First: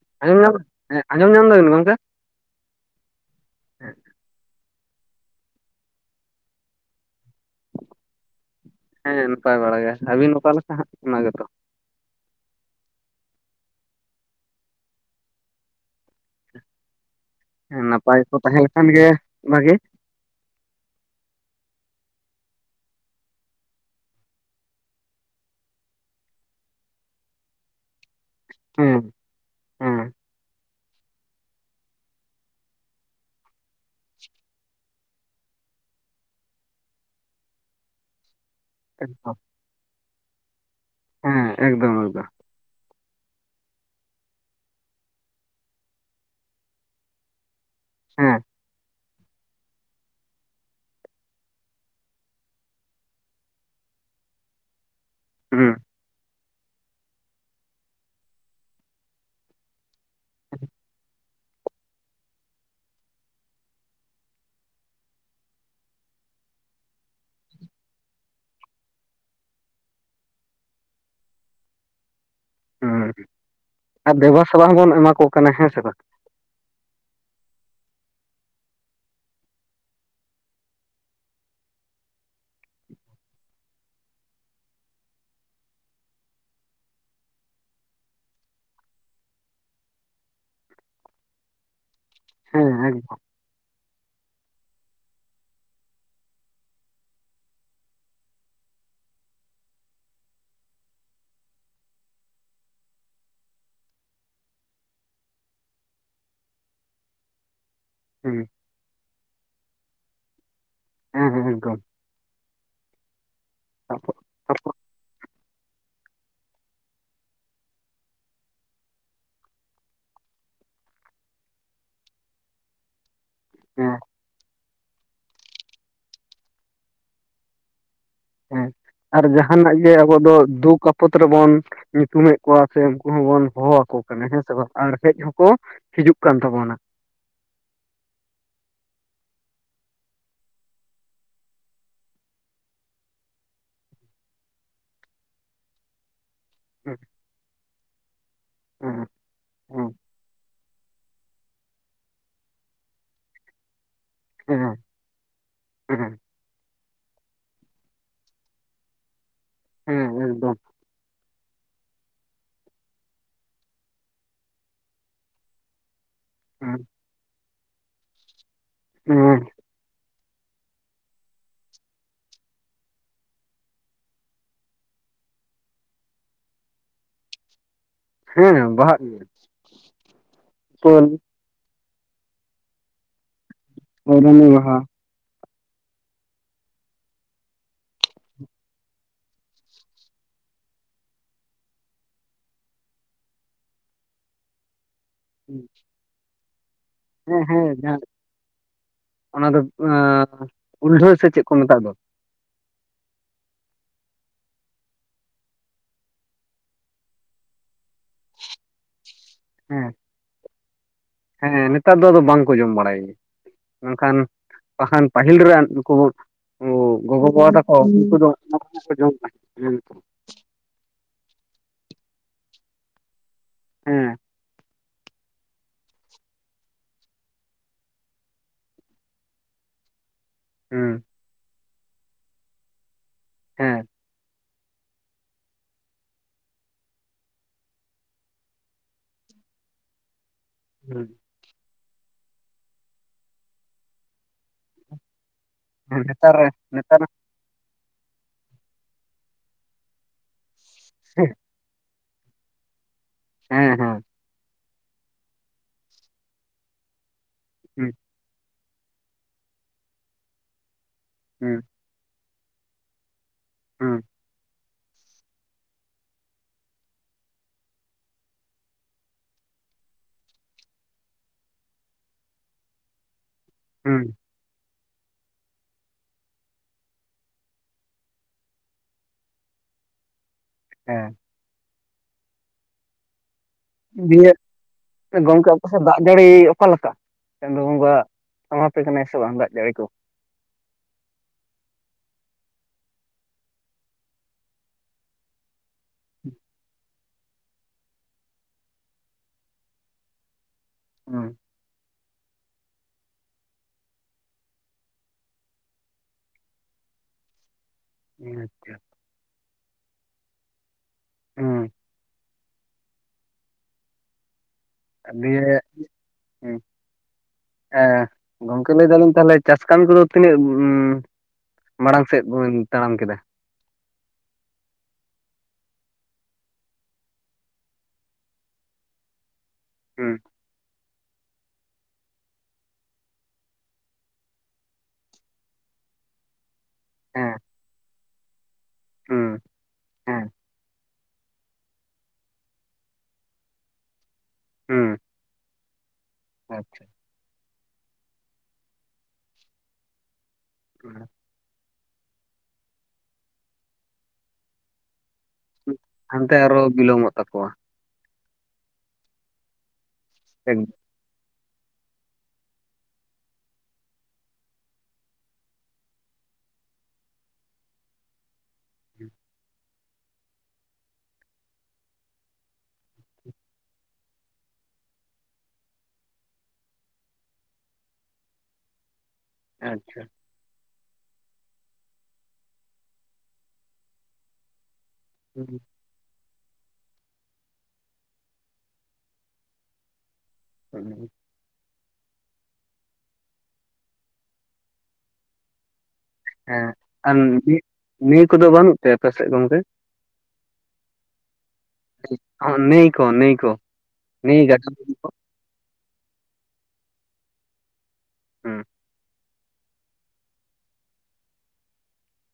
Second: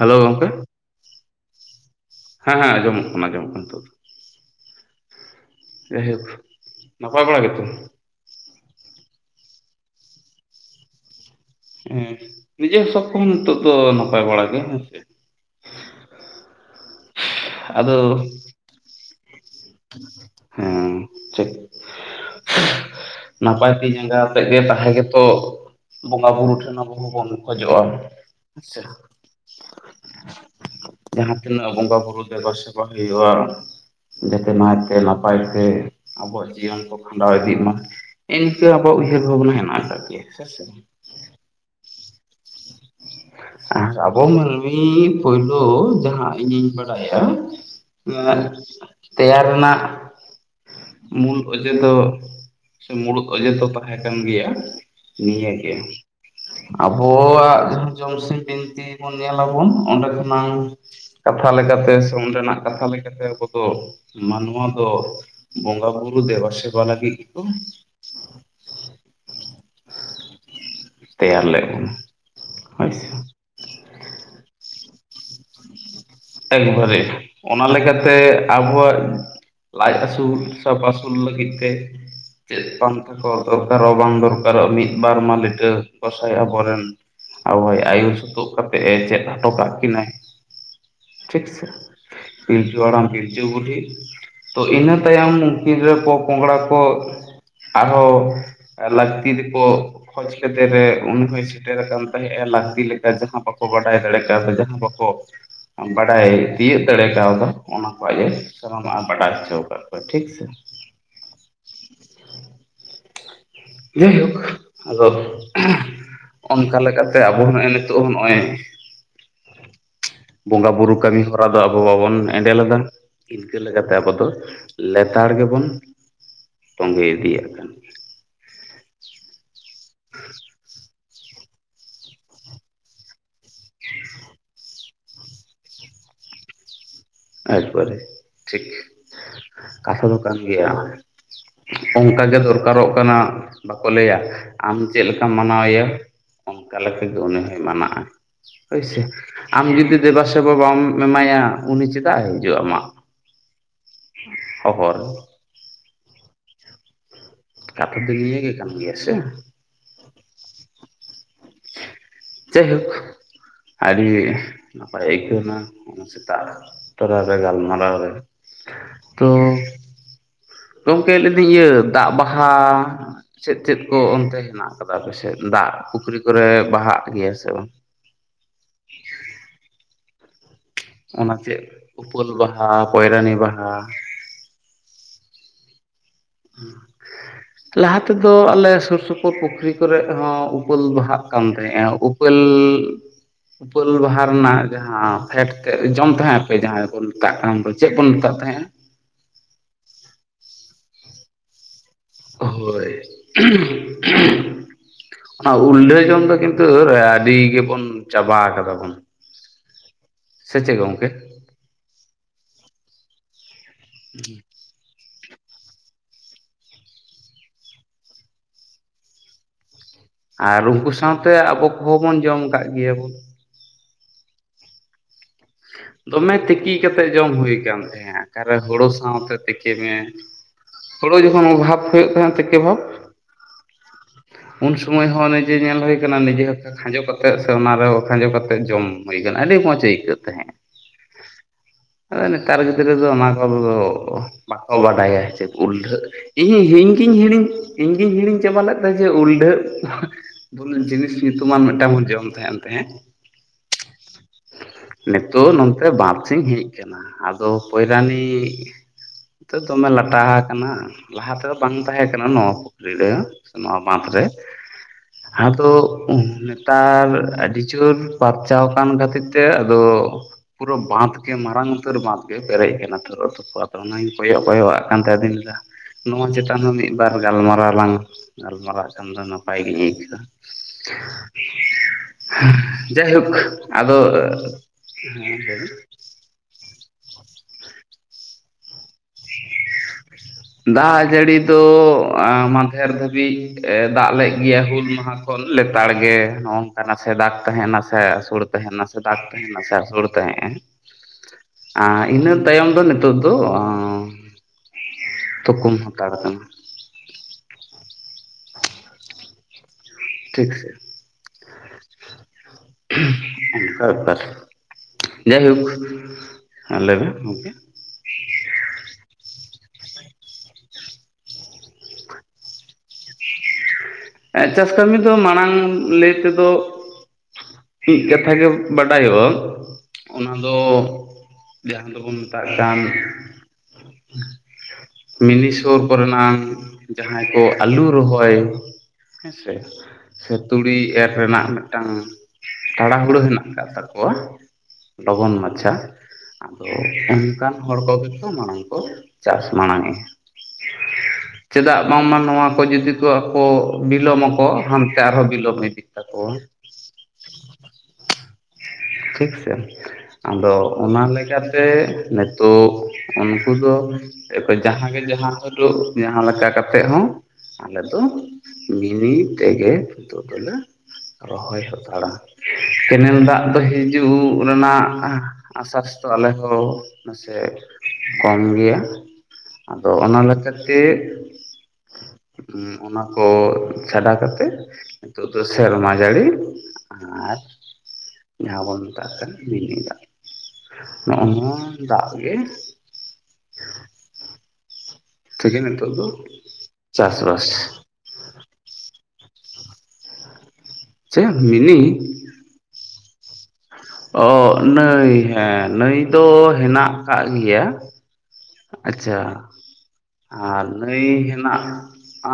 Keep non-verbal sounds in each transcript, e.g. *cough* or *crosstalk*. Hello ᱟᱸᱡᱚᱢ ᱜᱚᱝᱠᱮ ᱧᱟᱢᱸ ᱟᱸᱡᱚᱢ ᱧᱟᱢ ᱫᱟᱵᱤᱱ ᱜᱚᱢᱠᱮ? ᱦᱮᱸ ᱦᱮᱸ ᱟᱡᱚᱸᱢᱚᱜ ᱠᱟᱱᱟ ᱟᱡᱚᱸᱢᱚᱜ ᱠᱟᱱᱟ ᱱᱤᱛᱚᱜ ᱫᱚ᱾ ᱡᱟᱭᱦᱳᱠ ᱱᱟᱯᱟᱭ ᱠᱚᱲᱟ ᱜᱮ ᱛᱚ? ᱦᱮᱸ ᱱᱟᱯᱟᱭ ᱵᱟᱲᱟ ᱜᱮ, ᱟᱹᱵᱤᱱ ᱚᱠᱟ ᱞᱮᱠᱟ ᱦᱟᱸᱜ ᱚᱱᱟ ᱜᱮᱛᱚ? ᱦᱮᱸ ᱱᱤᱡᱮ ᱥᱚᱵ ᱠᱚᱦᱚᱸ ᱱᱤᱛᱚᱜ ᱫᱚ ᱱᱟᱯᱟᱭ ᱵᱟᱲᱟ ᱜᱮ ᱦᱮᱸ ᱥᱮ᱾ ᱦᱮ ᱟᱫᱚ ᱱᱟᱯᱟᱭ ᱠᱚ ᱛᱟᱦᱮᱸ ᱞᱮᱠᱷᱟᱱ ᱜᱮ ᱵᱷᱟᱜᱮ᱾ ᱦᱮᱸ ᱪᱮᱫ ᱱᱟᱯᱟᱭ ᱛᱤ ᱡᱟᱸᱜᱟ ᱟᱛᱮᱜ ᱜᱮ ᱛᱟᱦᱮᱸ ᱜᱮᱛᱚ ᱵᱚᱸᱜᱟ ᱵᱩᱨᱩ ᱴᱷᱮᱱ ᱟᱵᱚ ᱦᱚᱸᱵᱚᱱ ᱠᱷᱚᱡᱚᱜᱼᱟ᱾ ᱦᱮᱸ ᱥᱮ ᱦᱮᱸ ᱡᱟᱦᱟᱸ ᱛᱤᱱᱟᱹᱜ ᱵᱚᱸᱜᱟ ᱵᱩᱨᱩ ᱫᱮᱵᱟ ᱥᱮᱵᱟ ᱦᱩᱭᱩᱜᱼᱟ᱾ ᱡᱟᱛᱮ ᱱᱟᱭ ᱛᱮ ᱱᱟᱯᱟᱭ ᱛᱮ ᱟᱵᱚᱣᱟᱜ ᱡᱤᱭᱚᱱ ᱠᱚ ᱠᱷᱟᱸᱰᱟᱣ ᱤᱫᱤᱜ ᱢᱟ᱾ ᱦᱮ ᱱᱤᱝᱠᱟᱹ ᱟᱵᱚᱣᱟᱜ ᱩᱭᱦᱟᱹᱨ ᱮᱠᱫᱚᱢ ᱵᱷᱟᱵᱽᱱᱟ ᱦᱮᱱᱟᱜ ᱟᱠᱟᱜ ᱜᱮᱭᱟ ᱦᱮᱸ ᱥᱮ᱾ ᱦᱮᱸ ᱮᱠᱫᱚᱢ ᱮᱠᱫᱚᱢ ᱟᱨ ᱟᱵᱚ ᱢᱟᱹᱱᱢᱤ ᱯᱳᱭᱞᱳ ᱡᱟᱦᱟᱸ ᱤᱧᱤᱧ ᱵᱟ ᱲᱟᱭᱟ ᱮᱸ ᱦᱮᱸ ᱛᱮᱭᱟᱨ ᱨᱮᱱᱟᱜ ᱢᱩᱞ ᱚᱡᱮ ᱫᱚ ᱥᱮ ᱢᱩᱬᱩᱫ ᱚᱡᱮ ᱫᱚ ᱛᱟᱦᱮᱸ ᱠᱟᱱ ᱜᱮᱭᱟ ᱦᱩᱸ ᱱᱤᱭᱟᱹᱜᱮ, ᱟᱵᱚᱣᱟᱜ ᱡᱟᱦᱟᱸ ᱡᱚᱢᱥᱤᱢ ᱵᱤᱱᱛᱤ ᱵᱚᱱ ᱧᱮᱞᱟᱵᱚᱱ ᱚᱸᱰᱮ ᱠᱷᱚᱱᱟᱝ ᱛᱷᱟ ᱞᱮᱠᱟᱛᱮ ᱥᱮ ᱚᱸᱰᱮ ᱱᱟᱜ ᱠᱟᱛᱷᱟ ᱞᱮᱠᱟᱛᱮ ᱟᱵᱚ ᱫᱚ ᱢᱟᱱᱣᱟ ᱫᱚ ᱵᱚᱸᱜᱟ ᱵᱩᱨᱩ ᱫᱵᱟ ᱥᱮᱵᱟ ᱞᱟᱜᱤᱜ ᱠᱚ *inaudible* ᱛᱮᱭᱟᱨ ᱞᱮᱫ ᱵᱚᱱᱟ᱾ ᱦᱳᱭ ᱦᱩᱸ ᱥᱮ ᱟᱨ ᱫᱮᱵᱟ ᱥᱮᱵᱟ ᱦᱚᱸᱵᱚᱱ ᱮᱢᱟ ᱠᱚ ᱠᱟᱱᱟ ᱦᱮᱸ ᱥᱮ ᱵᱟᱝ᱾ ᱮᱠᱵᱟᱨᱮ ᱚᱱᱟ ᱞᱮᱠᱟᱛᱮ ᱟᱵᱚᱣᱟᱜ ᱞᱟᱡ ᱟᱹᱥᱩᱞ ᱥᱟᱵ ᱟᱹᱥᱩᱞ ᱞᱟᱹᱜᱤᱫ ᱛᱮ ᱪᱮᱫ ᱯᱟᱱᱛᱷᱟ ᱠᱚ ᱫᱚᱨᱠᱟᱨᱚᱜᱼᱟ ᱵᱟᱝ ᱫᱚᱨᱠᱟᱨᱚᱜᱼᱟ ᱢᱤᱫ ᱵᱟᱨ ᱢᱟ ᱞᱤᱴᱟᱹ ᱜᱚᱸᱥᱟᱭ ᱟᱵᱚᱨᱮᱱ ᱟᱵᱚᱭ ᱟᱭᱩᱨ ᱥᱩᱛᱩᱜ ᱠᱟᱛᱮᱜ ᱮ ᱪᱮᱫ ᱦᱚᱴᱚ ᱠᱟᱜ ᱠᱤᱱᱟᱭ᱾ ᱴᱷᱤᱠ ᱥᱮ ᱦᱮᱸ ᱯᱤᱞᱪᱩ ᱦᱟᱲᱟᱢ ᱮᱠᱫᱚᱢ ᱯᱤᱞᱪᱩ ᱵᱩᱰᱷᱤ ᱛᱚ ᱤᱱᱟᱹ ᱛᱟᱭᱚᱢ ᱩᱱᱠᱤᱱ ᱨᱮᱱ ᱯᱚᱼᱯᱚᱝᱲᱟ ᱠᱚ ᱟᱨᱦᱚᱸ ᱞᱟᱸᱠᱛᱤ ᱨᱮ ᱠᱚ ᱠᱷᱚᱚᱡ ᱠᱮᱫᱮ ᱨᱮ ᱩᱱᱤ ᱦᱚᱭ ᱥᱮᱴᱮᱨ ᱟᱠᱟᱱ ᱛᱟᱸᱦᱮᱜᱼᱟ ᱞᱟᱹᱠᱛᱤ ᱞᱮᱠᱟ ᱡᱟᱦᱟᱸ ᱵᱟᱠᱚ ᱵᱟᱰᱟᱭ ᱫᱟᱲᱮ ᱠᱟᱣᱫᱟ ᱡᱟᱦᱟᱸ ᱵᱟᱠᱚ ᱵᱟᱰᱟᱭ ᱛᱤᱭᱳᱜ ᱫᱟᱲᱮ ᱠᱟᱣᱫᱟ ᱚᱱᱟ ᱠᱚ ᱟᱡ ᱮ ᱦᱮᱸ ᱥᱟᱱᱟᱢᱼᱟᱜ ᱵᱟᱰᱟᱭ ᱪᱚ ᱠᱟᱫ ᱠᱚᱣᱟᱭ ᱴᱷᱤᱠ ᱥᱮ ᱦᱮᱸ ᱦᱮᱸ ᱮᱠᱫᱚᱢ ᱛᱟᱯᱚᱨ ᱛᱟᱯᱚᱨ *unintelligible* ᱟᱫᱚ ᱚᱱᱠᱟ ᱞᱮᱠᱟᱛᱮ ᱟᱵᱚ ᱦᱚᱸ ᱱᱚᱜᱼᱚᱭ ᱱᱤᱛᱳᱜ ᱦᱚᱸ ᱱᱚᱜᱼᱚᱭ ᱵᱚᱸᱜᱟ ᱵᱩᱨᱩ ᱠᱟᱹᱢᱤ ᱦᱚᱨᱟ ᱫᱚ ᱟᱵᱚ ᱵᱟᱵᱚᱱ ᱮᱸᱰᱮ ᱞᱮᱫᱟ᱾ ᱤᱱᱠᱟᱹ ᱞᱮᱠᱟᱛᱮ ᱦᱮᱸ ᱟᱵᱚ ᱫᱚ ᱞᱮᱛᱟᱲ ᱜᱮᱵᱚᱱ ᱛᱚᱸᱜᱮ ᱤᱫᱤᱭᱟᱜ ᱠᱟᱱᱟ᱾ ᱦᱮᱸ ᱟᱨ ᱡᱟᱦᱟᱱᱟᱜ ᱜᱮ ᱟᱵᱚ ᱫᱚ ᱫᱩᱠᱚ ᱯᱚᱛ ᱨᱮᱵᱚᱱ ᱧᱩᱛᱩᱢᱮᱜ ᱠᱚᱣᱟ ᱥᱮ ᱩᱱᱠᱩ ᱦᱚᱸᱵᱚᱱ ᱦᱚᱦᱚ ᱟᱠᱚ ᱠᱟᱱᱟ, ᱦᱮᱸ ᱥᱮ ᱵᱟᱝ ᱟᱨ ᱦᱮᱡ ᱦᱚᱸᱠᱚ ᱦᱤᱡᱩᱜ ᱠᱟᱱ ᱛᱟᱵᱚᱱᱟ᱾ ᱮᱠᱵᱟᱨᱮ ᱴᱷᱤᱠ ᱠᱟᱛᱷᱟ ᱫᱚ ᱠᱟᱱ ᱜᱮᱭᱟ᱾ ᱚᱝᱠᱟᱟᱜ ᱜᱮ ᱫᱚᱨᱠᱟᱨᱚᱜ ᱠᱟᱱᱟ᱾ ᱵᱟᱠᱚ ᱞᱟᱹᱭᱟ ᱟᱢ ᱪᱮᱫ ᱞᱮᱠᱟᱢ ᱢᱟᱱᱟᱣ ᱮᱭᱟ ᱚᱱᱠᱟ ᱦᱮᱸ ᱞᱮᱠᱟ ᱜᱮ ᱩᱱᱤ ᱦᱚᱭ ᱢᱟᱱᱟᱜ-ᱟ ᱦᱳᱭᱥᱮ ᱟᱢ ᱦᱮᱸ ᱡᱩᱫᱤ ᱫᱮᱵᱟ ᱥᱮᱵᱟ ᱵᱟᱢ ᱮᱢᱟᱭᱟ ᱩᱱᱤ ᱪᱮᱫᱟᱜᱟᱭ ᱦᱤᱡᱩᱜᱼᱟ ᱟᱢᱟᱜ ᱦᱚ ᱦᱮᱸ ᱦᱚ ᱨᱮᱫᱚ ᱦᱮᱸ ᱠᱟᱛᱷᱟ ᱫᱚ ᱱᱤᱭᱟᱹ ᱜᱮ ᱠᱟᱱ ᱜᱮᱭᱟ ᱥᱮ ᱦᱮᱸ ᱮᱠᱫᱚᱢ ᱡᱟᱭᱦᱳᱠ ᱟᱹᱰᱤ ᱱᱟᱯᱟᱭ ᱟᱹᱭᱠᱟᱹᱣᱼᱱᱟ ᱚᱱᱟ ᱥᱮ ᱛᱟ ᱦᱮᱸ ᱛᱚᱨᱟ ᱨᱮ ᱜᱟᱞᱢᱟᱨᱟᱣ ᱨᱮ ᱛᱚᱻ ᱦᱮᱸ ᱜᱚᱢᱠᱮ ᱞᱟᱹᱭᱫᱟᱹᱧ ᱤᱭᱟᱹ ᱫᱟᱜ ᱵᱟᱦᱟ ᱪᱮᱫ ᱪᱮᱫ ᱠᱚ ᱚᱱᱛᱮ ᱦᱮᱱᱟᱜ ᱟᱠᱟᱫᱟ ᱯᱮᱥᱮ ᱫᱟᱜ ᱯᱩᱠᱷᱨᱤ ᱠᱚᱨᱮ ᱵᱟᱦᱟᱜ ᱜᱮᱭᱟ ᱥᱮ ᱵᱟᱝ ᱦᱮᱸ ᱵᱟᱦᱟᱜ ᱜᱮ ᱩᱯᱟᱹᱞ ᱚᱱᱟ ᱪᱮᱫ ᱩᱯᱟᱹᱞ ᱵᱟᱦᱟ ᱯᱚᱭᱨᱟᱱᱤ ᱵᱟᱦᱟ ᱯᱚᱭᱨᱟᱱᱤ ᱵᱟᱦᱟ *inaudible* ᱞᱟᱦᱟ ᱛᱮᱫᱚ ᱟᱞᱮ ᱥᱩᱨ ᱥᱩᱯᱩᱨ ᱯᱩᱠᱷᱨᱤ ᱠᱚᱨᱮᱫ ᱦᱚᱸ ᱩᱯᱟᱹᱞ ᱵᱟᱦᱟᱜ ᱠᱟᱱ ᱛᱟᱦᱮᱸᱼᱟ ᱩᱯᱟᱹᱞ ᱩᱯᱟᱹᱞ ᱵᱟᱦᱟ ᱨᱮᱱᱟᱜ ᱡᱟᱦᱟᱸ ᱯᱷᱮᱰ ᱛᱮᱜ ᱡᱚᱢ ᱛᱟᱦᱮᱸ ᱟᱯᱮ ᱡᱟᱦᱟᱸ ᱢᱮᱛᱟᱜ ᱦᱮᱸ ᱠᱟᱱ ᱫᱚ ᱦᱮᱸ ᱪᱮᱫ ᱡᱟᱦᱟᱸ ᱵᱚᱱ ᱢᱮᱛᱟᱜ ᱛᱟᱦᱮᱸᱜᱼᱟ? ᱚᱱᱟ ᱫᱚ ᱩᱞᱰᱷᱟᱹ ᱥᱮ ᱪᱮᱫ ᱠᱚ ᱢᱮᱛᱟᱜ ᱫᱚ᱾ ᱦᱳᱭ᱾ ᱚᱱᱟ ᱩᱞᱰᱷᱟᱹ ᱡᱚᱱ ᱫᱚ ᱠᱤᱱᱛᱩ ᱟᱹᱰᱤ ᱜᱮᱵᱚᱱ ᱪᱟᱵᱟ ᱠᱟᱫᱟ ᱵᱚᱱ ᱦᱮᱸ ᱥᱮ ᱪᱮᱫ ᱜᱚᱝᱠᱮ? ᱦᱮᱸ ᱱᱮᱛᱟᱨ ᱫᱚ ᱟᱫᱚ ᱵᱟᱝ ᱠᱚ ᱡᱚᱢ ᱵᱟᱲᱟᱭᱟ ᱢᱮᱱᱠᱷᱟᱱ ᱵᱟᱠᱷᱟᱱ ᱯᱟᱹᱦᱤᱞ ᱨᱮᱱ ᱱᱩᱠᱩ ᱵ ᱜᱚᱜ ᱵᱟᱵᱟ ᱛᱟᱠᱚ ᱩᱱ *unintelligible* ᱟᱨ ᱩᱱᱠᱩ ᱥᱟᱶᱛᱮ ᱟᱵᱚ ᱠᱚᱦᱚᱸ ᱵᱚᱱ ᱡᱚᱢ ᱠᱟᱜ ᱜᱮᱭᱟᱵᱚᱱ᱾ ᱦᱮᱸ ᱫᱚᱢᱮ ᱛᱤᱠᱤ ᱠᱟᱛᱮᱫ ᱡᱚᱢ ᱦᱩᱭ ᱠᱟᱱ ᱛᱟᱦᱮᱸ ᱟᱠᱟᱨᱮ ᱦᱩᱲᱩ ᱥᱟᱶᱛᱮ ᱛᱤᱠᱤ ᱢᱮ᱾ ᱦᱮᱸ ᱦᱳᱲᱳ ᱡᱚᱠᱷᱚᱱ ᱚᱵᱷᱟᱵᱽ ᱦᱩᱭᱩᱜ ᱛᱟᱦᱮᱸᱫ ᱛᱮᱠᱮ ᱵᱷᱟᱵᱽ ᱦᱮᱸ ᱩᱱ ᱥᱩᱢᱚᱭ ᱦᱚᱸ ᱱᱤᱡᱮ ᱧᱮᱞ ᱦᱩᱭ ᱟᱠᱟᱱᱟ ᱱᱤᱡᱮ ᱦᱚᱸ᱾ ᱠᱷᱟᱸᱡᱚ ᱠᱟᱛᱮᱜ ᱥᱮ ᱚᱱᱟᱨᱮ ᱠᱷᱟᱸᱡᱚ ᱠᱟᱛᱮ ᱡᱚᱢ ᱦᱩᱭ ᱟᱠᱟᱱᱟ ᱟᱹᱰᱤ ᱢᱚᱸᱡᱽ ᱟᱹᱭᱠᱟᱹᱜ ᱛᱟᱦᱮᱸᱫ᱾ ᱦᱮᱸ ᱟᱫᱚ ᱱᱮᱛᱟᱨ ᱜᱤᱫᱽᱨᱟᱹ ᱫᱚ ᱚᱱᱟ ᱠᱚᱫᱚ ᱵᱟᱠᱚ ᱵᱟᱰᱟᱭᱟ ᱪᱮᱫ᱾ ᱩᱞᱰᱷᱟᱹᱜ ᱱᱮᱛᱟᱨ ᱤᱧ ᱱᱮᱛᱟᱨ ᱤᱧᱜᱤᱧ ᱦᱤᱲᱤᱧ ᱤᱧ ᱜᱤᱧ ᱦᱤᱲᱤᱧ ᱪᱟᱵᱟ ᱞᱮᱫ ᱛᱟᱦᱮᱸ ᱡᱮ ᱩᱞᱰᱷᱟᱹᱜ ᱵ ᱡᱤᱱᱤᱥ ᱦᱮᱸ ᱧᱩᱛᱩᱢᱟᱱ ᱢᱤᱫᱴᱟᱝ ᱵᱚᱱ ᱡᱚᱢ ᱛᱟᱦᱮᱸ ᱮᱱᱛᱮ᱾ ᱦᱮᱸ ᱦᱮᱸ ᱱᱤᱛᱳᱜ ᱱᱚᱱᱛᱮ ᱵᱟᱸᱫ ᱥᱤᱧ ᱦᱮᱡ ᱟᱠᱟᱱᱟ ᱟᱫᱚ ᱦᱩᱸ ᱯᱚᱭᱨᱟᱱᱤ ᱛᱚ ᱫᱚᱢᱮ ᱞᱟᱴᱟ ᱟᱠᱟᱱᱟ ᱞᱟᱦᱟ ᱛᱮᱫᱚ ᱦᱩᱸ ᱵᱟᱝ ᱛᱟᱦᱮᱸ ᱠᱟᱱᱟ ᱱᱚᱣᱟ ᱯᱩᱠᱷᱨᱤ ᱨᱮ᱾ ᱥᱮ ᱱᱚᱣᱟ ᱦᱩᱸ ᱵᱟᱸᱫᱽ ᱨᱮ᱾ ᱟᱫᱚ ᱱᱮᱛᱟᱨ ᱟᱹᱰᱤ ᱡᱳᱨ ᱯᱟᱨᱪᱟᱣ ᱟᱠᱟᱱ ᱠᱷᱟᱹᱛᱤᱨ ᱛᱮ ᱟᱫᱚ ᱯᱩᱨᱟᱹ ᱵᱟᱸᱫᱽ ᱜᱮ ᱢᱟᱨᱟᱝ ᱩᱛᱟᱹᱨ ᱵᱟᱸᱫᱽᱜᱮ ᱯᱮᱨᱮᱡ ᱟᱠᱟᱱᱟ ᱛᱚᱨᱚ ᱛᱚᱯᱚ ᱾ ᱦᱩᱸ ᱚᱱᱟᱧ ᱠᱚᱭᱚᱜ ᱠᱚᱭᱚᱜ ᱟᱜ ᱠᱟᱱ ᱛᱟᱦᱮᱸ ᱟᱫᱩᱧ ᱞᱟᱹᱭᱫᱟ ᱱᱚᱣᱟ ᱪᱮᱛᱟᱱ ᱦᱚᱸ ᱢᱤᱫᱵᱟᱨ ᱜᱟᱞᱢᱟᱨᱟᱣ ᱞᱟᱝ ᱜᱟᱞᱢᱟᱨᱟᱜ ᱠᱷᱟᱱ ᱫᱚ ᱱᱟᱯᱟᱭ ᱜᱤᱧ ᱟᱹᱭᱠᱟᱹᱣ-ᱟ᱾ ᱦᱮᱸ ᱡᱟᱭᱦᱳᱠ ᱟᱫᱚ ᱵ *unintelligible* ᱜᱚᱝᱠᱮ ᱫᱟᱜ ᱡᱟᱹᱲᱤ ᱚᱠᱟ ᱞᱮᱠᱟ ᱪᱟᱸᱫ ᱵᱚᱸᱜᱟ ᱥᱟᱶᱛᱮ ᱛᱮᱜᱮ ᱱᱮᱥ ᱦᱚᱸᱵᱟᱝ ᱫᱟᱜ ᱡᱟᱹᱲᱤ ᱠᱚ᱾ ᱫᱟᱜ ᱡᱟᱹᱲᱤ ᱫᱚ ᱢᱟᱫᱷᱮᱨ ᱫᱷᱟᱹᱵᱤᱡ ᱫᱟᱜ ᱞᱮᱫ ᱜᱮᱟᱭ ᱦᱩᱞ ᱢᱟᱦᱟ ᱠᱷᱚᱱ ᱞᱮᱛᱟᱲ ᱜᱮ ᱱᱚᱜᱼᱱᱚᱝᱠᱟᱱᱟᱜ ᱥᱮ ᱫᱟᱜ ᱛᱟᱦᱮᱸᱱᱟ ᱥᱮ ᱟᱥᱳᱲ ᱛᱟᱦᱮᱸᱱᱟ ᱥᱮ ᱫᱟᱜ ᱛᱟᱦᱮᱸᱱᱟ ᱥᱮ ᱟᱥᱳᱲ ᱛᱟᱦᱮᱸᱜᱼᱮ ᱦᱩᱸ ᱟᱨ ᱤᱱᱟᱹ ᱛᱟᱭᱚᱢ ᱫᱚ ᱱᱤᱛᱚᱜ ᱫᱚ ᱛᱩᱠᱩᱢ ᱦᱟᱛᱟᱲ ᱠᱟᱱᱟ᱾ ᱦᱮᱸ ᱟᱪᱪᱷᱟ᱾ ᱴᱷᱤᱠ ᱥᱮ᱾ ᱦᱩᱸ ᱚᱱᱠᱟ ᱵᱮᱯᱟᱨ ᱾ ᱫᱤᱭᱮ ᱡᱟᱭᱦᱳᱠ ᱞᱮᱭᱢᱮ ᱜᱚᱢᱠᱮ ᱦᱮᱸ ᱜᱚᱝᱠᱮ ᱞᱟᱹᱭ ᱫᱟᱹᱞᱤᱧ ᱛᱟᱦᱚᱞᱮ ᱪᱟᱥ ᱠᱟᱹᱢᱤ ᱠᱚᱫᱚ ᱛᱤᱱᱟᱹᱜ ᱢᱟᱲᱟᱝ ᱥᱮᱫ ᱵᱚᱱ ᱛᱟᱲᱟᱢ ᱠᱮᱫᱟ? ᱪᱟᱥ ᱠᱟᱹᱢᱤ ᱫᱚ ᱢᱟᱲᱟᱝ ᱞᱟᱹᱭ ᱛᱮᱫᱚ ᱢᱤᱫ ᱠᱟᱛᱷᱟ ᱜᱮ ᱵᱟᱰᱟᱭᱚᱜᱼᱟ ᱦᱩᱸ ᱚᱱᱟ ᱫᱚ ᱡᱟᱦᱟᱸ ᱫᱚᱵᱚᱱ ᱢᱮᱛᱟᱜ ᱠᱟᱱ *inaudible* ᱢᱤᱱᱤ ᱥᱳᱨ ᱠᱚᱨᱮᱱᱟᱝ ᱡᱟᱦᱟᱸᱭ ᱦᱮᱸ ᱠᱚ ᱟᱞᱩ ᱨᱚᱦᱚᱭ ᱦᱮᱸ ᱦᱩᱸ ᱥᱮ ᱦᱮᱸ ᱥᱮ ᱛᱩᱲᱤ ᱮᱨ ᱨᱮᱱᱟᱜ ᱢᱤᱫᱴᱟᱝ ᱴᱟᱲᱟᱦᱩᱲᱟᱹ ᱦᱮᱱᱟᱜ ᱟᱠᱟᱫ ᱛᱟᱠᱚᱣᱟ ᱦᱩᱸ ᱾ ᱞᱚᱜᱚᱱ ᱢᱟᱪᱷᱟ ᱟᱫᱚ ᱚᱱᱠᱟᱱ ᱦᱚᱲ ᱠᱚᱜᱮ ᱢᱟᱲᱟᱝ ᱠᱚ ᱪᱟᱥ ᱢᱟᱲᱟᱝ ᱮ᱾ *inaudible* ᱪᱮᱫᱟᱜ ᱵᱟᱝᱢᱟ ᱱᱚᱣᱟ ᱠᱚ ᱡᱩᱫᱤ ᱠᱚ ᱟᱠᱚ ᱵᱤᱞᱚᱢᱟᱠᱚ ᱦᱟᱱᱛᱮ ᱟᱨᱦᱚᱸ ᱵᱤᱞᱚᱢ ᱤᱫᱤ ᱛᱟᱠᱚᱣᱟ ᱾ ᱦᱟᱱᱛᱮ ᱟᱨᱚ ᱵᱤᱞᱚᱢᱚᱜ ᱛᱟᱠᱚᱣᱟ ᱾ ᱴᱷᱤᱠ ᱥᱮ ᱾ ᱟᱫᱚ ᱮᱠ ᱚᱱᱟ ᱞᱮᱠᱟᱛᱮ ᱥᱮ ᱱᱤᱛᱚᱜ ᱩᱱᱠᱩ ᱫᱚ ᱡᱟᱦᱟ ᱜᱮ ᱡᱟᱦᱟ ᱥᱩᱴᱩᱜ ᱡᱟᱦᱟ ᱞᱮᱠᱟ ᱠᱟᱛᱮᱜ ᱦᱚᱸ ᱟᱞᱮ ᱫᱚ ᱢᱤᱱᱤ ᱛᱮᱜᱮ ᱱᱤᱛᱚᱜ ᱫᱚᱞᱮ ᱨᱚᱦᱚᱭ ᱦᱟᱛᱟᱲᱟ ᱾ ᱠᱮᱱᱮᱞ ᱫᱟᱜ ᱫᱚ ᱦᱤᱡᱩᱜ ᱨᱮᱱᱟᱜ ᱟᱥᱥᱟᱥ ᱫᱚ ᱟᱞᱮ ᱦᱚ ᱱᱟᱥᱮ ᱠᱚᱢ ᱜᱮᱭᱟ ᱾ ᱟᱫᱚ ᱟᱪᱪᱷᱟ ᱚᱱᱟ ᱞᱮᱠᱟ- -ᱛᱮ ᱚᱱᱟ ᱠᱚ ᱪᱷᱟᱰᱟ ᱠᱟᱛᱮᱜ ᱱᱤᱛᱚᱜ ᱫᱚ ᱦᱩᱸ ᱥᱮᱨᱢᱟ ᱡᱟᱹᱲᱤ ᱟᱨ ᱡᱟᱦᱟ ᱵᱚᱱ ᱢᱮᱛᱟᱜ ᱠᱟᱱ ᱢᱤᱱᱤ ᱫᱟᱜ ᱾ ᱱᱚᱜ ᱱᱚᱣᱟ ᱫᱟᱜ ᱜᱮ ᱛᱮᱜᱮ ᱱᱤᱛᱚᱜ ᱫᱚ ᱦᱮᱸ ᱟᱨ ᱪᱟᱥᱵᱟᱥ ᱱᱟᱹᱭ ᱠᱚᱫᱚ ᱵᱟᱹᱱᱩᱜ ᱛᱮ ᱟᱯᱮ ᱥᱮᱫ ᱜᱚᱝᱠᱮ? ᱪᱮᱫ ᱢᱤᱱᱤ? ᱱᱟᱹᱭ ᱠᱳ ᱱᱟᱹᱭ ᱠᱳ ᱚ ᱱᱟᱹᱭ ᱾ ᱦᱮ ᱱᱟᱹᱭ ᱫᱚ ᱦᱮᱱᱟᱜ ᱠᱟᱜ ᱜᱮᱭᱟ ᱦᱩᱸ ᱟᱪᱪᱷᱟ ᱟᱨ ᱱᱟᱹᱭ ᱦᱮᱱᱟᱜ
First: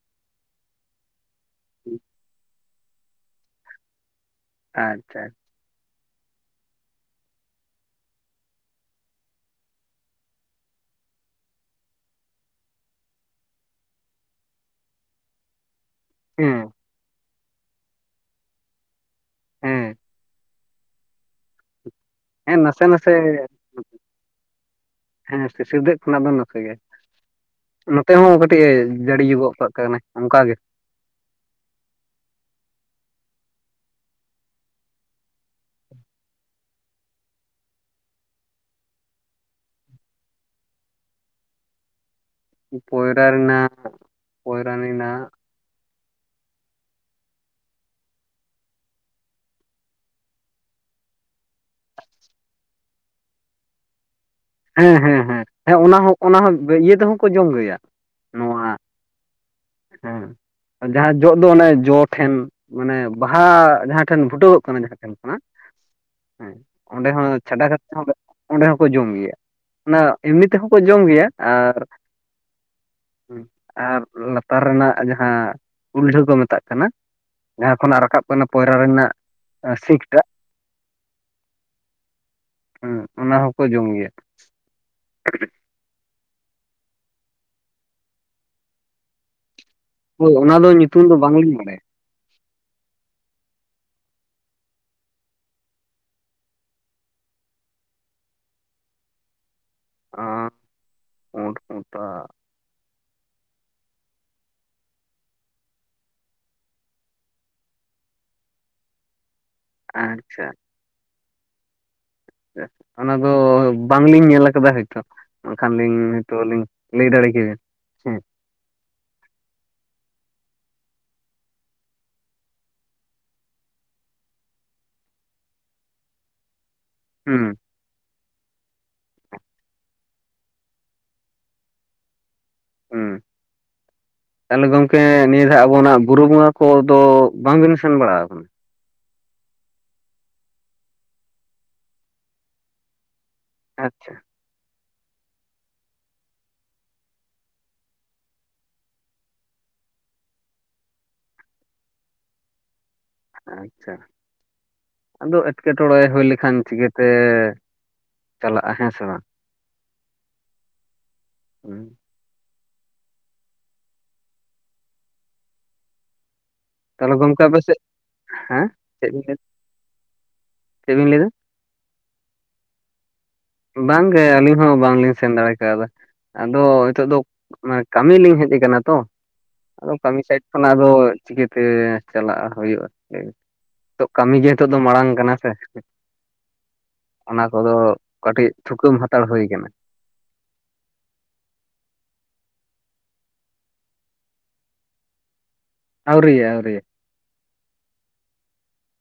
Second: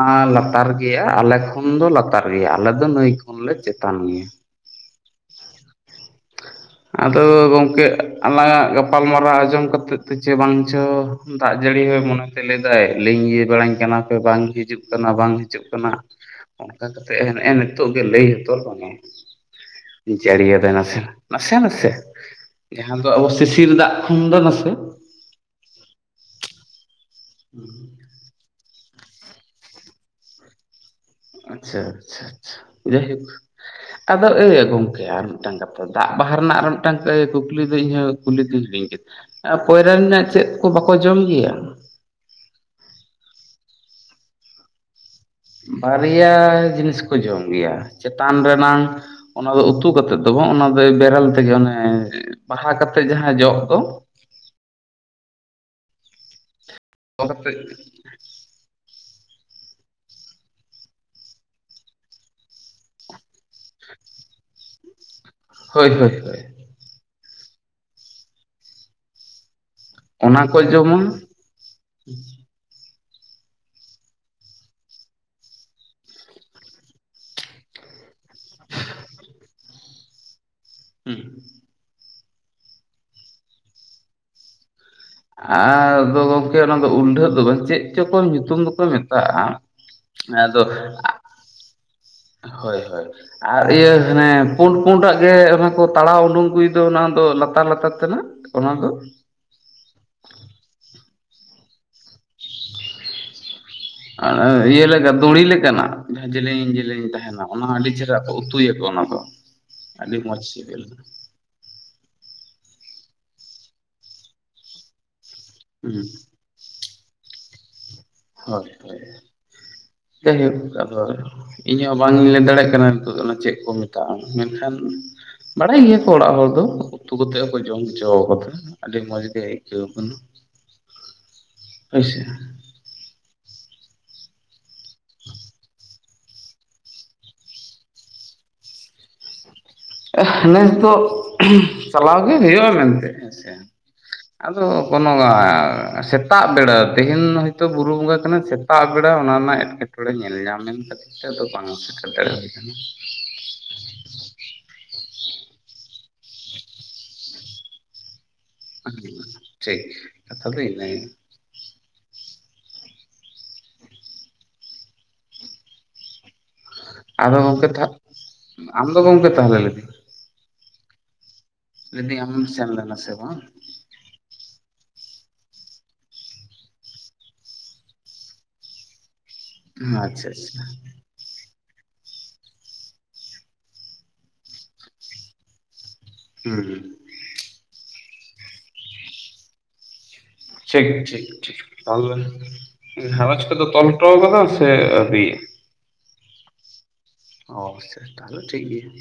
ᱟ ᱞᱟᱛᱟᱨ ᱜᱮᱭᱟ ᱟᱞᱮ- ᱠᱷᱳᱱ ᱫᱚ ᱞᱟᱛᱟᱨ ᱜᱮᱭᱟ, ᱟᱞᱮ ᱫᱚ ᱱᱟᱹᱭ ᱠᱷᱚᱱᱞᱮ ᱪᱮᱛᱟᱱ ᱜᱮᱭᱟ ᱾ ᱟᱪᱪᱷᱟ ᱟᱪᱪᱷᱟ ᱟᱫᱚ ᱜᱚᱢᱠᱮ ᱟᱞᱟᱝ ᱟᱜ ᱜᱟᱯᱟᱞᱢᱟᱨᱟᱣ ᱟᱡᱚᱢ ᱛᱮ ᱪᱚ ᱵᱟᱝ ᱪᱚ᱾ ᱫᱟᱜ ᱡᱟᱹᱲᱤ ᱦᱚᱭ ᱢᱚᱱᱮᱛᱮ ᱞᱟᱹᱭᱮᱫᱟᱭ ᱞᱤᱜᱤᱧ ᱵᱟᱲᱟᱧ ᱠᱟᱱᱟ ᱯᱮ ᱵᱟᱝ ᱦᱤᱡᱩᱜ ᱠᱟᱱᱟ ᱵᱟᱝ ᱦᱤᱡᱩᱜ ᱠᱟᱱᱟ᱾ *inaudible* ᱦᱮᱸ ᱚᱱᱠᱟ ᱠᱟᱛᱮᱫ ᱦᱮᱸᱜᱼᱮ ᱱᱤᱛᱚᱜ ᱜᱮ ᱞᱟᱹᱭ ᱦᱚᱛᱚᱨ ᱢᱟᱱᱮ ᱦᱮᱸ ᱡᱟᱹᱲᱤᱭᱟᱫᱟᱭ ᱱᱟᱥᱮ ᱱᱟᱜ ᱱᱟᱥᱮ ᱱᱟᱥᱮ ᱦᱮᱸ ᱱᱟᱥᱮ ᱡᱟᱦᱟ ᱫᱚ ᱱᱟᱥᱮ ᱟᱵᱚ ᱥᱤᱥᱤᱨ ᱫᱟᱜ ᱠᱷᱚᱱ ᱫᱚ ᱱᱟᱥᱮ ᱦᱮᱸ ᱥᱤᱥᱤᱨ ᱫᱟᱜ ᱠᱷᱚᱱᱟᱜ ᱫᱚ ᱱᱟᱥᱮ ᱜᱮ ᱾ ᱱᱚᱛᱮ ᱦᱚ ᱠᱟᱹᱴ- -ᱛᱮ ᱡᱟᱹᱲᱤ ᱜᱚᱜ ᱠᱟᱱᱟᱭ ᱚᱱᱠᱟ ᱜᱮ ᱟᱪᱪᱷᱟ ᱟᱪᱪᱷᱟ ᱟᱪᱪᱷᱟ ᱾ ᱡᱟᱭᱦᱳᱠ ᱟᱫᱚ ᱮ ᱜᱚᱝᱠᱮ ᱟᱨ ᱢᱤᱫᱴᱟᱝ ᱠᱟᱛᱷᱟ ᱫᱟᱜ ᱵᱟᱦᱟ ᱨᱮᱱᱟᱜ ᱟᱨ ᱢᱤᱫᱴᱟᱝ ᱠᱩᱠᱞᱤ ᱫᱚ ᱤᱧᱟᱹᱜ ᱠᱩᱞᱤ ᱫᱩᱧ ᱦᱤᱲᱤᱧ ᱠᱮᱫᱟ ᱾ ᱯᱚᱭᱨᱟᱱᱤ ᱨᱮᱱᱟᱜ ᱪᱮᱫ ᱠᱚ ᱵᱟᱠᱚ ᱡᱚᱢ ᱜᱮᱭᱟ? ᱯᱚᱭᱨᱟᱱᱤ ᱨᱮᱱᱟᱜ ᱯᱚᱭᱨᱟᱱᱤ ᱱᱟ ᱵᱟᱨᱭᱟ ᱡᱤᱱᱤᱥ ᱠᱩ ᱡᱚᱢ ᱜᱮᱭᱟ ᱪᱮᱛᱟᱱ ᱨᱮᱱᱟᱝ ᱚᱱᱟ ᱫᱚ ᱩᱛᱩ ᱠᱟᱛᱮᱜ ᱫᱚ ᱵᱟᱝ ᱚᱱᱟ ᱫᱚ ᱵᱮᱨᱮᱞ ᱛᱮᱜᱮ ᱚᱱᱮ ᱵᱟᱦᱟ ᱠᱟᱛᱮᱜ ᱡᱟᱦᱟ ᱡᱚᱜ ᱫᱚ ᱦᱮᱸ ᱦᱮᱸ ᱦᱮᱸ ᱦᱮᱸ ᱚᱱᱟ ᱦᱚᱸ ᱚᱱᱟ ᱦᱚᱸ ᱤᱭᱟᱹ ᱛᱮᱦᱚᱸ ᱚ ᱠᱚ ᱡᱚᱢ ᱠᱟᱛᱮᱫ ᱜᱮᱭᱟ ᱱᱚᱣᱟ ᱦᱮᱸ ᱡᱟᱦᱟ ᱡᱚᱜ ᱫᱚ ᱚᱱᱮ ᱡᱚ ᱴᱷᱮᱱ ᱢᱟᱱᱮ ᱵᱟᱦᱟ ᱡᱟᱦᱟ ᱴᱷᱮᱱ ᱵᱷᱩᱴᱟᱜ ᱜᱚᱜ ᱠᱟᱱᱟ ᱡᱟᱦᱟᱸᱴᱷᱮᱱ ᱪᱟᱞᱩᱜ ᱦᱳᱭ ᱦᱳᱭ ᱦᱳᱭ ᱠᱟᱱᱟ ᱦᱮ ᱚᱸᱰᱮ ᱦᱚ ᱪᱷᱟᱰᱟ ᱠᱟᱛᱮ ᱦᱚᱠᱳ ᱡᱚᱢ ᱜᱮᱭᱟ᱾ ᱚᱱᱟ ᱮᱢᱱᱤ ᱛᱮᱦᱚ ᱠᱚ ᱡᱚᱢ ᱜᱮᱭᱟ ᱟᱨ ᱞᱟᱛᱟᱨ ᱨᱮᱱᱟᱜ ᱡᱟᱦᱟ ᱩᱞᱴᱦᱟᱹ ᱠᱚ ᱢᱮᱛᱟᱜ ᱠᱟᱱᱟ ᱡᱟᱦᱟ ᱠᱷᱚᱱᱟᱜ ᱨᱟᱠᱟᱵ ᱯᱚᱭᱨᱟᱱᱤ ᱨᱮᱱᱟᱜ ᱥᱤᱠᱴᱟᱜ ᱦᱤ ᱦᱩ ᱚᱱᱟ ᱦᱚᱠᱚ ᱡᱚᱢ ᱜᱮᱭᱟ᱾ ᱟᱫᱚ ᱜᱚᱢᱠᱮ ᱚᱱᱟ ᱫᱚ ᱩᱞᱰᱷᱟᱹᱜ ᱫᱚ ᱵᱟᱝ ᱪᱮᱫ ᱪᱚᱠ ᱧᱩᱛᱩᱢ ᱫᱚᱠᱚ ᱢᱮᱛᱟᱜᱼᱟ᱾ ᱦᱮ ᱦᱳᱭ ᱚᱱᱟ ᱟᱫᱚ ᱫᱚ ᱧᱩᱛᱩᱢ ᱫᱚ ᱵᱟᱝᱞᱤᱧ ᱵᱟᱲᱟᱭᱟ ᱟᱜ ᱦᱳᱭ ᱦᱳᱭ ᱟᱨ ᱤᱭᱟᱹ ᱦᱟᱱᱮ ᱯᱩᱰ ᱯᱩᱰᱟᱜ ᱜᱮ ᱚᱱᱮ ᱠᱚ ᱛᱟᱲᱟᱣ ᱩᱰᱩᱠ ᱟᱜᱩᱭ ᱫᱚ ᱚᱱᱟ ᱫᱚ ᱞᱟᱛᱟᱨ ᱞᱟᱛᱟᱨ ᱛᱮᱱᱟᱜ ᱚᱱᱟ ᱫᱚ ᱟ ᱯᱩᱴ ᱯᱩᱴᱟᱜ ᱟᱨ ᱤᱭᱟᱹ ᱞᱮᱠᱟ ᱫᱩᱲᱤ ᱞᱮᱠᱟᱱᱟᱜ ᱡᱟᱦᱟᱸ ᱡᱮᱞᱮᱧ ᱡᱮᱞᱮᱧ ᱛᱟᱦᱮᱱᱟ ᱚᱱᱟ ᱟᱹᱰᱤ ᱪᱮᱦᱨᱟ ᱠᱚ ᱩᱛᱩᱭᱟ ᱠᱚ, ᱚᱱᱟ ᱫᱚ *inaudible* ᱟᱹᱰᱤ ᱢᱚᱡᱽ ᱟᱪᱪᱷᱟ ᱥᱤᱞᱤᱞ ᱚᱱᱟ ᱫᱚ ᱵᱟᱝᱞᱤᱧ ᱧᱮᱞ ᱟᱠᱟᱫᱟ ᱦᱳᱭᱛᱳ ᱵᱟᱝᱠᱷᱟᱱ ᱞᱤᱧ ᱦᱩᱸ ᱦᱳᱭᱛᱳ ᱞᱤᱧ ᱞᱟᱹᱭ ᱫᱟᱲᱮ ᱠᱮᱭᱟ ᱦᱳᱭ ᱦᱳᱭ ᱡᱟᱭ ᱦᱳᱠ ᱟᱫᱚ ᱤᱧ ᱦᱚᱸ ᱵᱟᱝ ᱤᱧ ᱞᱟᱹᱭ ᱫᱟᱲᱮᱭᱟᱜ ᱠᱟᱱᱟ ᱱᱤᱛᱚᱜ ᱫᱚ ᱚᱱᱟ ᱪᱮᱫ ᱠᱚ ᱢᱮᱛᱟᱜᱼᱟ᱾ ᱢᱮᱱᱠᱷᱟᱱᱼᱼ ᱵᱟᱲᱟᱭ ᱜᱮᱭᱟᱠᱚ ᱚᱲᱟᱜ ᱦᱚᱲ ᱫᱚ ᱩᱛᱩ ᱠᱟᱛᱮ ᱦᱩᱸ ᱦᱚᱸᱠᱚ ᱡᱚᱢ ᱜᱮᱭᱟ᱾ ᱡᱚ ᱠᱟᱛᱷᱟ ᱦᱟᱸᱜ ᱟᱹᱰᱤ ᱢᱚᱡᱽ ᱜᱮ ᱟᱹᱭᱠᱟᱹᱣ ᱟᱠᱟᱱᱟ ᱦᱚᱭ ᱥᱮ ᱦᱩᱸ ᱛᱟᱦᱚᱞᱮ ᱜᱚᱢᱠᱮ ᱱᱤᱭᱟᱹ ᱫᱷᱟᱜ ᱟᱵᱚᱱᱟᱜ ᱵᱩᱨᱩ ᱵᱚᱸᱜᱟ ᱠᱚ ᱫᱚ ᱵᱟᱝ ᱵᱤᱱ ᱥᱮᱱ ᱵᱟᱲᱟ ᱟᱠᱟᱱᱟ? ᱱᱮᱥ ᱫᱚ ᱪᱟᱞᱟᱣ ᱜᱮ ᱦᱩᱭᱩᱜᱼᱟ ᱢᱮᱱᱛᱮᱜ ᱦᱮᱸ ᱥᱮ ᱟᱪᱪᱷᱟ ᱟᱫᱚ ᱠᱚᱱᱚ ᱥᱮᱛᱟᱜ ᱵᱮᱲᱟ ᱛᱮᱦᱮᱧ ᱦᱚᱭᱛᱳ ᱵᱩᱨᱩ ᱵᱚᱸᱜᱟ ᱠᱟᱱᱟ ᱥᱮᱛ ᱥᱮᱛᱟᱜ ᱵᱮᱲᱟ ᱚᱱᱟ ᱨᱮᱱᱟᱜ ᱮᱴᱠᱮᱴᱚᱬᱮ ᱧᱮᱞ ᱧᱟᱢᱮᱱ ᱠᱷᱟᱹᱛᱤᱨ ᱛᱮ ᱟᱫᱚ ᱵᱟᱝ ᱥᱮᱴᱮᱨ ᱫᱟᱲᱮ ᱦᱩᱭ ᱟᱠᱟᱱᱟ᱾ ᱟᱪᱪᱷᱟ ᱟᱫᱚ ᱮᱴᱠᱮᱴᱚᱬᱮ ᱦᱩᱭ ᱞᱮᱠᱷᱟᱱ ᱪᱤᱠᱟᱹ ᱛᱮᱼᱼ ᱴᱷᱤᱠ ᱠᱟᱛᱷᱟ ᱫᱚ ᱤᱱᱟᱼᱼ *unintelligible* ᱛᱟᱦᱚᱞᱮ ᱜᱚᱢᱠᱮ ᱟᱯᱮ ᱥᱮᱫ ᱦᱮᱸ ᱟᱢ ᱫᱚ ᱪᱮᱫ ᱵᱮᱤᱱ ᱜᱚᱢᱠᱮ ᱞᱟᱹᱭᱫᱟ ᱛᱟᱦᱚᱞᱮ ᱪᱮᱫ ᱵᱮᱤᱱ ᱞᱟᱹᱭᱫᱟ? ᱞᱟᱹᱭᱮᱫᱤᱧ ᱟᱢ ᱦᱚᱢ ᱥᱮᱱ ᱞᱮᱱᱟ ᱥᱮ ᱵᱟᱝ? ᱵᱟᱝ ᱜᱮ ᱟᱹᱞᱤᱧ ᱦᱚᱸ ᱵᱟᱝ ᱞᱤᱧ ᱥᱮᱱ ᱫᱟᱲᱮ ᱠᱟᱣᱫᱟ ᱾ ᱟᱫᱚ ᱱᱤᱛᱚᱜ ᱫᱚ ᱠᱟᱹᱢᱤ ᱞᱤᱧ ᱦᱮᱡ ᱟᱠᱟᱱᱟ ᱛᱚ ᱟᱫᱚ ᱠᱟᱹᱢᱤ ᱟᱪᱪᱷᱟ ᱥᱟᱭᱤᱰ ᱟᱪᱪᱷᱟ ᱠᱷᱚᱱᱟᱜ ᱟᱫᱚ ᱪᱤᱠᱟᱹ ᱛᱮ ᱪᱟᱞᱟᱜᱼᱟ ᱦᱩᱭᱩᱜᱼᱟ *unintelligible* ᱱᱤᱛᱚᱜ ᱠᱟᱹᱢᱤ ᱜᱮ ᱱᱤᱛᱚᱜ ᱫᱚ ᱢᱟᱲᱟᱝ ᱠᱟᱱᱟ ᱥᱮ ᱾ ᱦᱩᱸ ᱦᱩᱸ ᱚᱱᱟ ᱠᱚᱫᱚ ᱠᱟᱹᱴᱤᱡ ᱛᱷᱩᱠᱩᱟᱹᱢ ᱦᱟᱛᱟᱲ ᱦᱩᱭ ᱟᱠᱟᱱᱟ ᱾ ᱴᱷᱤᱠ, ᱴᱷᱤᱠ, ᱴᱷᱤᱠ ᱛᱟᱦᱚᱞᱮ᱾ ᱜᱷᱟᱨᱚᱸᱡᱽ ᱠᱚ ᱫᱚ ᱛᱚᱞᱴᱚ ᱠᱟᱫᱟᱢ ᱥᱮ ᱟᱹᱣᱨᱤᱭᱟ ᱾ ᱟᱹᱣᱨᱤᱭᱟ-ᱟᱹᱣᱨᱤᱭᱟᱼᱼ ᱚ ᱥᱮ ᱛᱟᱦᱞᱮ ᱴᱷᱤᱠ ᱜᱮᱭᱟ ᱾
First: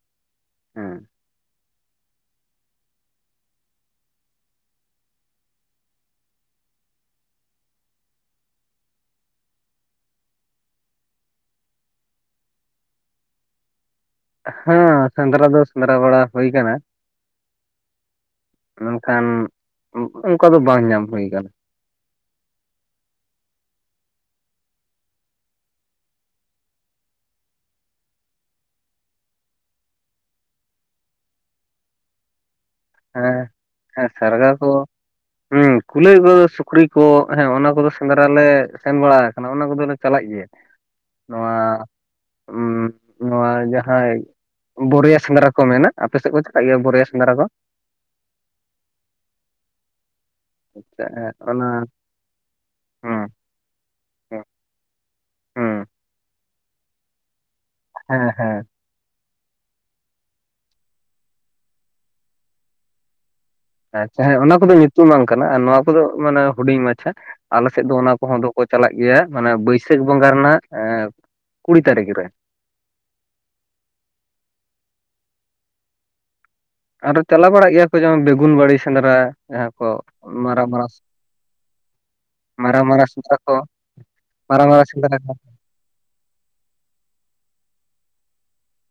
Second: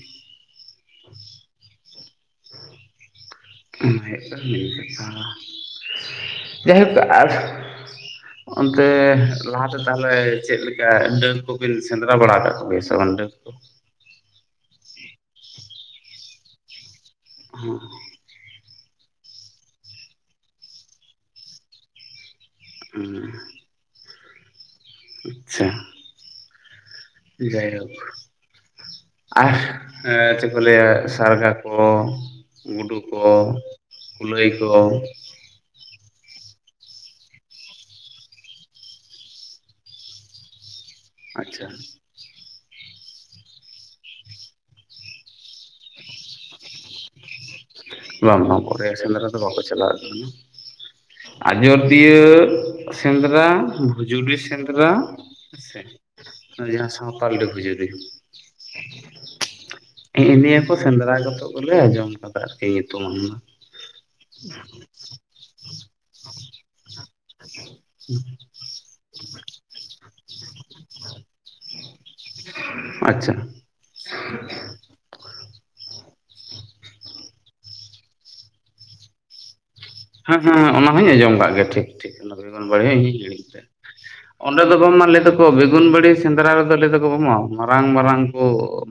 ᱦᱮᱸ *inaudible* ᱦᱳᱭᱳᱜ ᱠᱟᱱᱟ ᱱᱤᱭᱟᱹ ᱠᱟᱛᱷᱟ ᱡᱟᱭᱦᱳᱠ *inaudible* ᱚᱱᱛᱮ ᱞᱟᱦᱟ ᱛᱮ ᱛᱟᱦᱚᱞᱮ ᱪᱮᱫ ᱞᱮᱠᱟ ᱰᱟᱹᱱ ᱠᱚ ᱵᱤᱱ ᱥᱮᱸᱫᱽᱨᱟ ᱵᱟᱲᱟ ᱠᱟᱜ ᱠᱚ ᱜᱮᱭᱟ ᱥᱮ᱾ ᱛᱚ ᱚᱱᱰᱮ *unintelligible* ᱦᱮᱸ ᱥᱮᱸᱫᱽᱨᱟ ᱫᱚ ᱥᱮᱸᱫᱽᱨᱟ ᱵᱟᱲᱟ ᱦᱩᱭ ᱟᱠᱟᱱᱟ ᱾ ᱦᱩᱸ ᱢᱮᱱ ᱠᱷᱟᱱ ᱚᱱᱠᱟ ᱫᱚ ᱵᱟᱝ ᱧᱟᱢ ᱦᱩᱭ ᱟᱠᱟᱱᱟ ᱾ ᱦᱩᱸ ᱟᱪᱪᱷᱟ ᱡᱟᱭᱦᱩᱠᱼᱼ ᱟᱨ ᱮ ᱪᱮᱫ ᱠᱚ ᱞᱟᱹᱭᱟ ᱥᱟᱨᱜᱟ ᱠᱚ, ᱜᱩᱰᱩ ᱠᱚ, ᱦᱮᱸ ᱦᱮᱸ ᱠᱩᱞᱟᱹᱭ ᱥᱟᱨᱜᱟ ᱠᱚ, ᱦᱮᱸ ᱠᱩᱞᱟᱹᱭ ᱠᱚ ᱥᱩᱠᱨᱤ ᱠᱚ ᱦᱮᱸ ᱚᱱᱟ ᱠᱚᱫᱚ ᱥᱮᱸᱫᱽᱨᱟ ᱞᱮ ᱥᱮᱱ ᱵᱟᱲᱟ ᱟᱠᱟᱱᱟ ᱚᱱᱟ ᱠᱚᱫᱚᱞᱮ ᱪᱟᱞᱟᱜ ᱡᱮ ᱱᱚᱣᱟ ᱟᱪᱪᱷᱟ ᱱᱚᱣᱟ ᱡᱟᱦᱟᱸᱭ ᱵᱳᱨᱭᱟ ᱥᱮᱸᱫᱽᱨᱟ ᱠᱚ ᱢᱮᱱᱟ ᱟᱯᱮ ᱥᱮᱫ ᱠᱚ ᱪᱟᱞᱟᱜ ᱜᱮᱭᱟ ᱵᱳᱨᱭᱟ ᱥᱮᱸᱫᱽᱨᱟ ᱠᱚ, ᱵᱟᱝ ᱵᱟᱝ ᱵᱳᱨᱭᱟ ᱥᱮᱸᱫᱽᱨᱟ ᱫᱚ ᱵᱟᱠᱚ ᱪᱟᱞᱟᱣ ᱟᱠᱟᱱᱟ ᱾ ᱚᱱᱟ ᱟᱡᱚᱫᱤᱭᱟᱹ ᱦᱮᱸ ᱥᱮᱸᱫᱽᱨᱟ, ᱠᱷᱩᱡᱩᱲᱤ ᱥᱮᱸᱫᱽᱨᱟ ᱦᱮᱸ ᱥᱮ ᱡᱟᱦᱟᱸ ᱥᱟᱶᱛᱟᱞ ᱦᱮᱸ ᱦᱮᱸ *unintelligible* ᱱᱤᱜ ᱱᱤᱭᱟᱹ ᱠᱚ ᱥᱮᱸᱫᱽᱨᱟ ᱜᱚᱛᱚ ᱜᱮᱞᱮ ᱟᱸᱡᱚᱢ ᱠᱟᱫᱟ ᱾ ᱟᱨᱠᱤ *inaudible* ᱟᱪᱪᱷᱟ ᱦᱮᱸ ᱚᱱᱟ ᱠᱚᱫᱚ ᱧᱩᱛᱩᱢᱟᱱ ᱠᱟᱱᱟ ᱟᱨ ᱱᱚᱣᱟ ᱠᱚᱫᱚ ᱢᱟᱱᱮ ᱦᱩᱰᱤᱧ ᱢᱟᱪᱷᱟ ᱟᱞᱮ ᱥᱮᱫ ᱫᱚ ᱚᱱᱟ ᱠᱚᱦᱚᱸ ᱫᱚᱠᱚ ᱪᱟᱞᱟᱜ ᱜᱮᱭᱟ ᱢᱟᱱᱮ ᱵᱟᱹᱭᱥᱟᱹᱠᱷ ᱵᱚᱸᱜᱟ ᱨᱮᱱᱟᱜ ᱮ ᱠᱩᱲᱤ ᱛᱟᱨᱤᱠᱷ ᱨᱮ ᱟᱪᱪᱷᱟ ᱟᱨᱚ ᱪᱟᱞᱟᱣ ᱵᱟᱲᱟᱜ ᱜᱮᱭᱟ ᱠᱚ ᱡᱮᱢᱚᱱ ᱵᱮᱜᱩᱱ ᱵᱟᱲᱤ ᱥᱮᱸᱫᱽᱨᱟ ᱡᱟᱦᱟᱸ ᱠᱚ ᱦᱩᱸ ᱢᱟᱨᱟᱝ ᱦᱩᱸ ᱢᱟᱨᱟᱝ ᱚᱱᱟ ᱦᱚᱸᱧ ᱟᱸᱡᱚᱢ ᱟᱠᱟᱫ ᱜᱮᱭᱟ ᱴᱷᱤᱠ ᱴᱷᱤᱠ ᱚᱱᱟ ᱵᱮᱜᱩᱱ ᱢᱟᱨᱟᱝ ᱵᱟᱲᱜᱮ ᱦᱚᱸ ᱢᱟᱨᱟᱝ ᱤᱧ ᱥᱮᱸᱫᱽᱨᱟ ᱦᱤᱲᱤᱧ ᱠᱚ ᱠᱮᱫᱟ᱾ ᱚᱸᱰᱮ ᱢᱟᱨᱟᱝ ᱫᱚᱠᱚ ᱢᱟᱨᱟᱝ ᱵᱟᱝ ᱢᱟ ᱥᱮᱸᱫᱽᱨᱟ ᱞᱟᱹᱭ ᱠᱚ ᱫᱟᱠᱚ ᱵᱮᱜᱩᱱ ᱵᱟᱹᱲᱤ ᱥᱮᱸᱫᱽᱨᱟ ᱨᱮᱫᱚ ᱞᱟᱹᱭ ᱫᱟᱠᱚ ᱵᱟᱝ ᱢᱟ ᱢᱟᱨᱟᱝ ᱢᱟᱨᱟᱝ ᱠᱚ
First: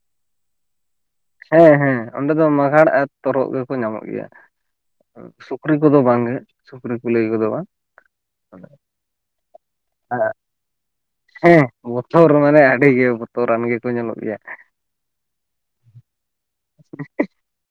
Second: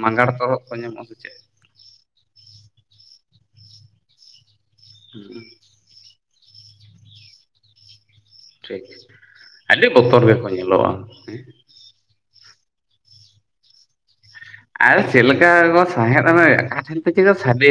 ᱢᱟᱸᱜᱟᱲ ᱛᱟᱨᱚᱵ ᱠᱚ ᱧᱟᱢᱚᱜᱼᱟ ᱥᱮ ᱪᱮᱫ ᱦᱮᱸ ᱦᱮᱸ ᱚᱸᱰᱮ ᱫᱚ ᱢᱟᱜᱷᱟᱲ ᱟᱨ ᱛᱚᱨᱚᱜ ᱜᱮᱠᱚ ᱧᱟᱢᱚᱜ ᱜᱮᱭᱟ ᱥᱮ ᱦᱩᱸ ᱥᱩᱠᱨᱤ ᱠᱚᱫᱚ ᱵᱟᱝᱜᱮ ᱥᱩᱠᱨᱤ ᱠᱩᱞᱟᱹᱭ ᱜᱚᱫᱚᱜᱼᱟ ᱵᱟᱝ᱾ ᱴᱷᱤᱠ ᱟᱹᱰᱤ ᱵᱚᱛᱚᱨ ᱜᱮᱠᱚ ᱧᱮᱞᱚᱜᱼᱟ ᱦᱮᱸ ᱦᱮᱸ ᱵᱚᱛᱚᱨ ᱢᱟᱱᱮ, ᱟᱹᱰᱤ ᱜᱮ ᱵᱚᱛᱚᱨ ᱨᱟᱱ ᱜᱮᱠᱚ ᱧᱮᱞᱚᱜ ᱜᱮᱭᱟ ᱾ ᱟᱨ ᱪᱮᱫ ᱞᱮᱠᱟ ᱠᱚ ᱥᱟᱸᱦᱮᱫ ᱫᱟ ᱟᱠᱟ ᱴᱷᱮᱱ ᱛᱮᱪᱚ ᱠᱚ ᱥᱟᱰᱮ